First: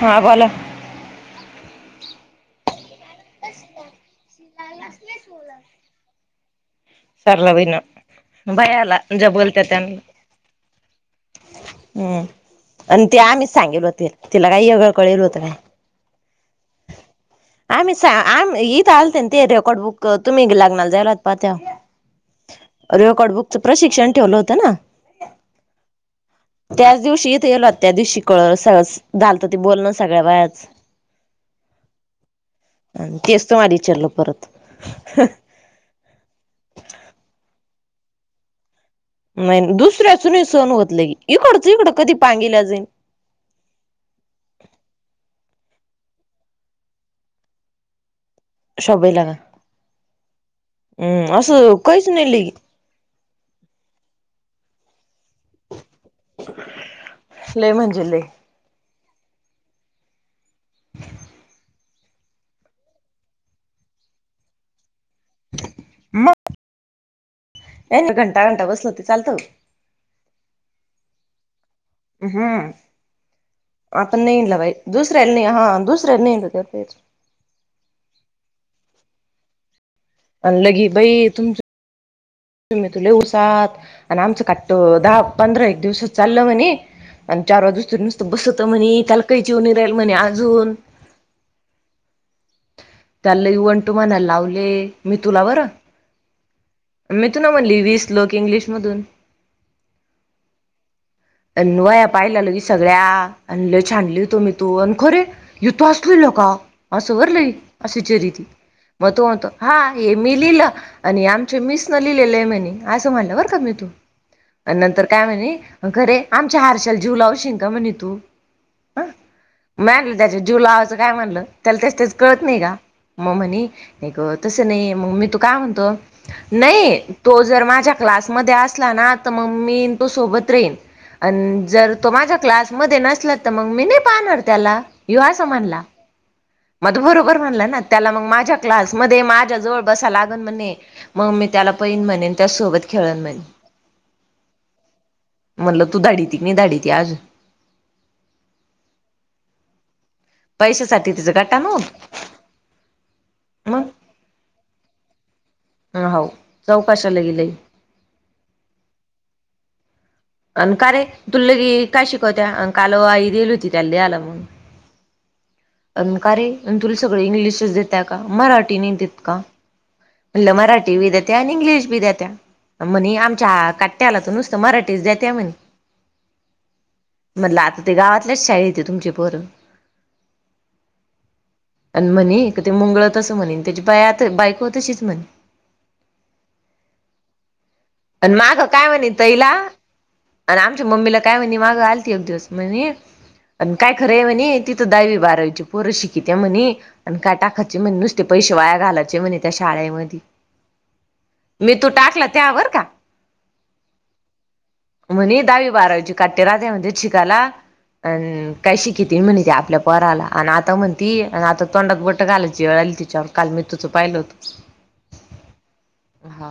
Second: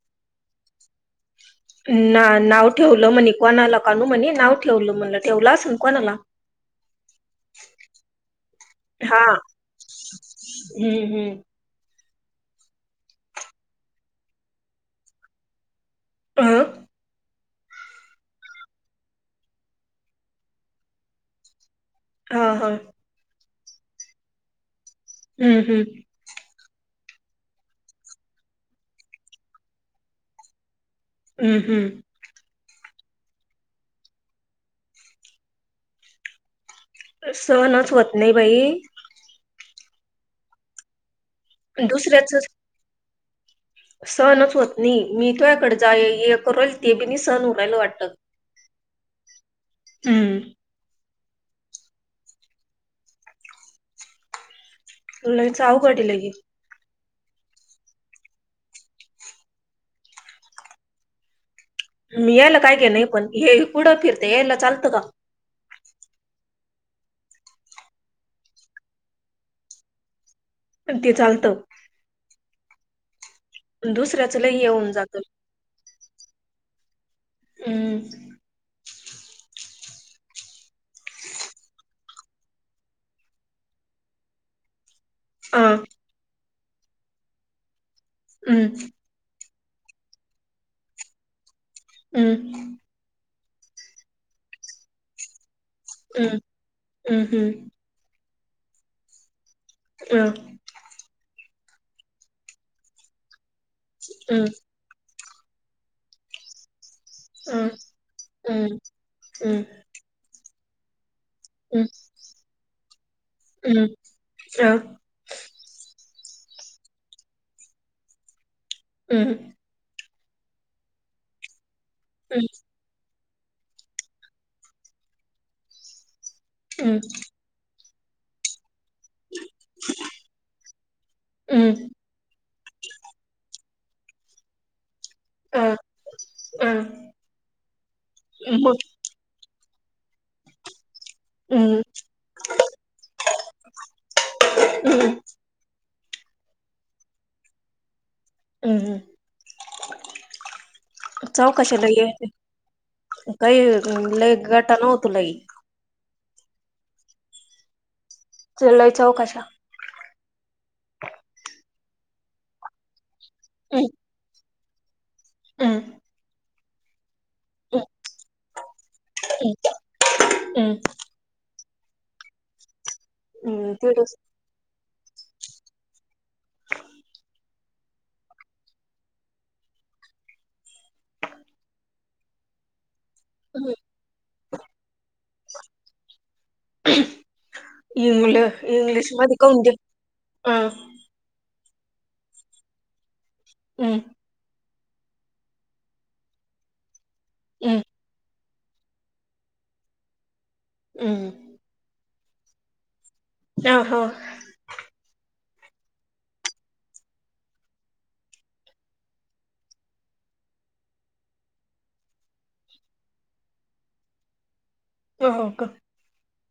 हा बोला ना नाव ठेवलं म्हणे कोणा लोकांनू म्हणे नाव ठेवलं म्हणलं ठेवलं असन कोणाला. सरला भयनं भयाला हा ज्या बोलता त्यांना हम्म हम्म हम् आणि ते आम्हीच सांगेल होते, तिला काही एगळ कळेल होत काय म आ आम्ही सा आम इथ आलते ना ते रेकॉर्ड बुक तुम्ही लग्नाला जायलात पहा हा हा तेव्हा रेकॉर्ड बुकचं प्रशिक्षण ठेवलं होतं ना? हम्म हम्म त्याच दिवशी इथे गलो त्या दिवशी कळ स झालतं ते बोलणं सगळ्या बायाचं. हम्म हम्म आणि तेच तोमाला विचारलं परत. सहनच होत नाही बाई. नाही दुसऱ्याचं नाय सहन होत लगि इकडचं इकडं कधी दुसऱ्याच पांगिला जाईल. सहनच होत नाही, मी तूयाकडे जाय ये करल ते बी नाय सहन हू राहायल वाटतं. साऊबाईला का? हम्म हम्, असं काहीच नाय ली लयच अवघड [unintelligible] लय म्हणजे लय. [unintelligible] मी यायला काय गे नाही, पण हे पुढं फिरते यायला चालतं का? म यांनी घंटा घंटा बसलं ते चालतं? ते चालतं. हम्म, आपण दुसऱ्याच नाही लय इनल हे बाई होऊन जातं दुसऱ्याला नाही हा दुस [unintelligible] हम् अन् लगी बाई तुमचं‌ तुम्ही तुले उसात, आणि आमचं काट्ट दहा अ पंधरा एक दिवस चाललं म्हणे, आणि चार वाजुस्तर नुसतं बसत हम्म म्हणे, त्याला काहीच इऊन राहिल म्हणे अजून. हम्म त्याला लय वन टु म्हणायला लावले म्हणे, मी तुला बरं हम्म हम्म मी तुला हम्म म्हणली वीस लोक इंग्लिशमधून. हम अन वाया पाहिल्या लगी सगळ्या, अन लय् छान लिहितो हम्म मी तू अन खरे हि तौच लिहला का? [unintelligible] असं अ विचरी ती मग तो म्हणतो हा हे मी लिहिलं आणि आमचे मिस न लिहिलेले आहे म्हणे, असं म्हणलं बरं का मीतु, आणि नंतर काय म्हणे? खरे आमच्या हार्षाला जीव लावशिन का म्हणे तू? हम्म त्याच्यात जीव लावायचं काय हाय म्हणलं, त्याला तेज तेज कळत नाही का? मग म्हणे, हे ग तसं नाही मग मीतु काय म्हणतो, नाही तो जर माझ्या क्लास मध्ये असला ना तर म मी अन तो सोबत रैन अन जर तो माझ्या क्लासमध्ये नसला तर मग मी नाही पाहणार त्याला. ह्यो अस म्हणला, अ, म तो बरोबर म्हणला ना त्याला मग माझ्या मग क्लासमध्ये माझ ज्या जवळ बसा लागन म्हणे. मग मी त्याला हम्म, पहीन म्हणेन त्या सोबत खेळन म्हणे. हम्म, म्हलं तू धाडी ती मी धाडी ती आज हम्म हम् पैशासाठी तिचा कटा मग काही लय गाटा नव्हतो लय हा हो जाऊ कशाला गेलंय चलय चौ कशा अ का रे तु ले काय शिकवत्या अ काल आई दिेली होती हम्म, त्याला आला म्हगून हम्म, अंकारे तु इंग्लिश हम्म, देत्या का मराठी नाही देत का म्हणलं हम्म, मराठी देते आणि इंग्लिश दात्या म्हणे आमच्या हम्म. तेवढंच. काट्यालात नुसतं मराठीच देत्या म्हणे म्हणलं आता ते गावातल्याच शाळ येत तुमचे पर आणि म्हणे का ते मुंगळात तसं म्हणेन हम्म. त्याची बाय आता बायको तशीच म्हणे आणि इंग्ल माग काय म्हणे इंग्लिश मध्ये तईला काऊन दे अ, आणि आमच्या मम्मीला काय म्हणे माग आलती एकग दिवस म्हने काय हम्म, खरं आहे म्ह तिथं दहावी बारावीची पोरं शिकी त्या म्हणे आणि काय टाकायचे हम्म, म्ह नुसते पैश वाया घालायचे म्हणे त्या शाळेमध्ये हम्म. मी तू टाकला त्यावर का अ हो म्हणे दहावी बारावीजची काट्टे राे म्हणते शिकाला अ काय शिक त म्हणती आपल्या पराला आणि आता म्हणती आता तोंडात बट घालायची तिच्यावर काल मी तुझं पाहिलं होत हो का हा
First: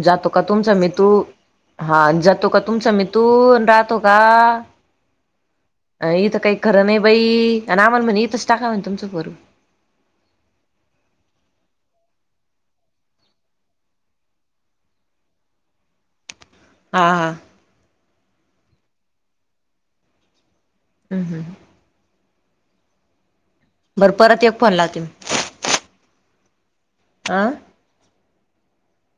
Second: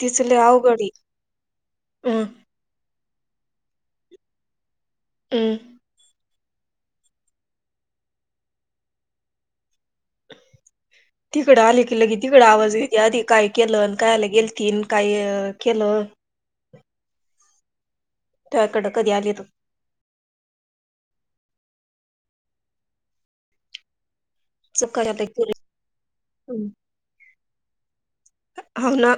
तिचं जातो लय का तुमच अवघड म आहे. तू हा हम्म, जातो का तुम स म तू. तू राहतो का हम् इथ काही खरं नाही बाई आणि आमण म्हणे इथच टाका म्ह तुमचं पोरगा तिकडं आले की ल की तिकड आवाज येते आधी काय केलं काय आला गेलतील काय केलं- हा हा त्याकडं कधी आली त हम्म हम् बरं परत एक फोन लावते ह् आं हो ना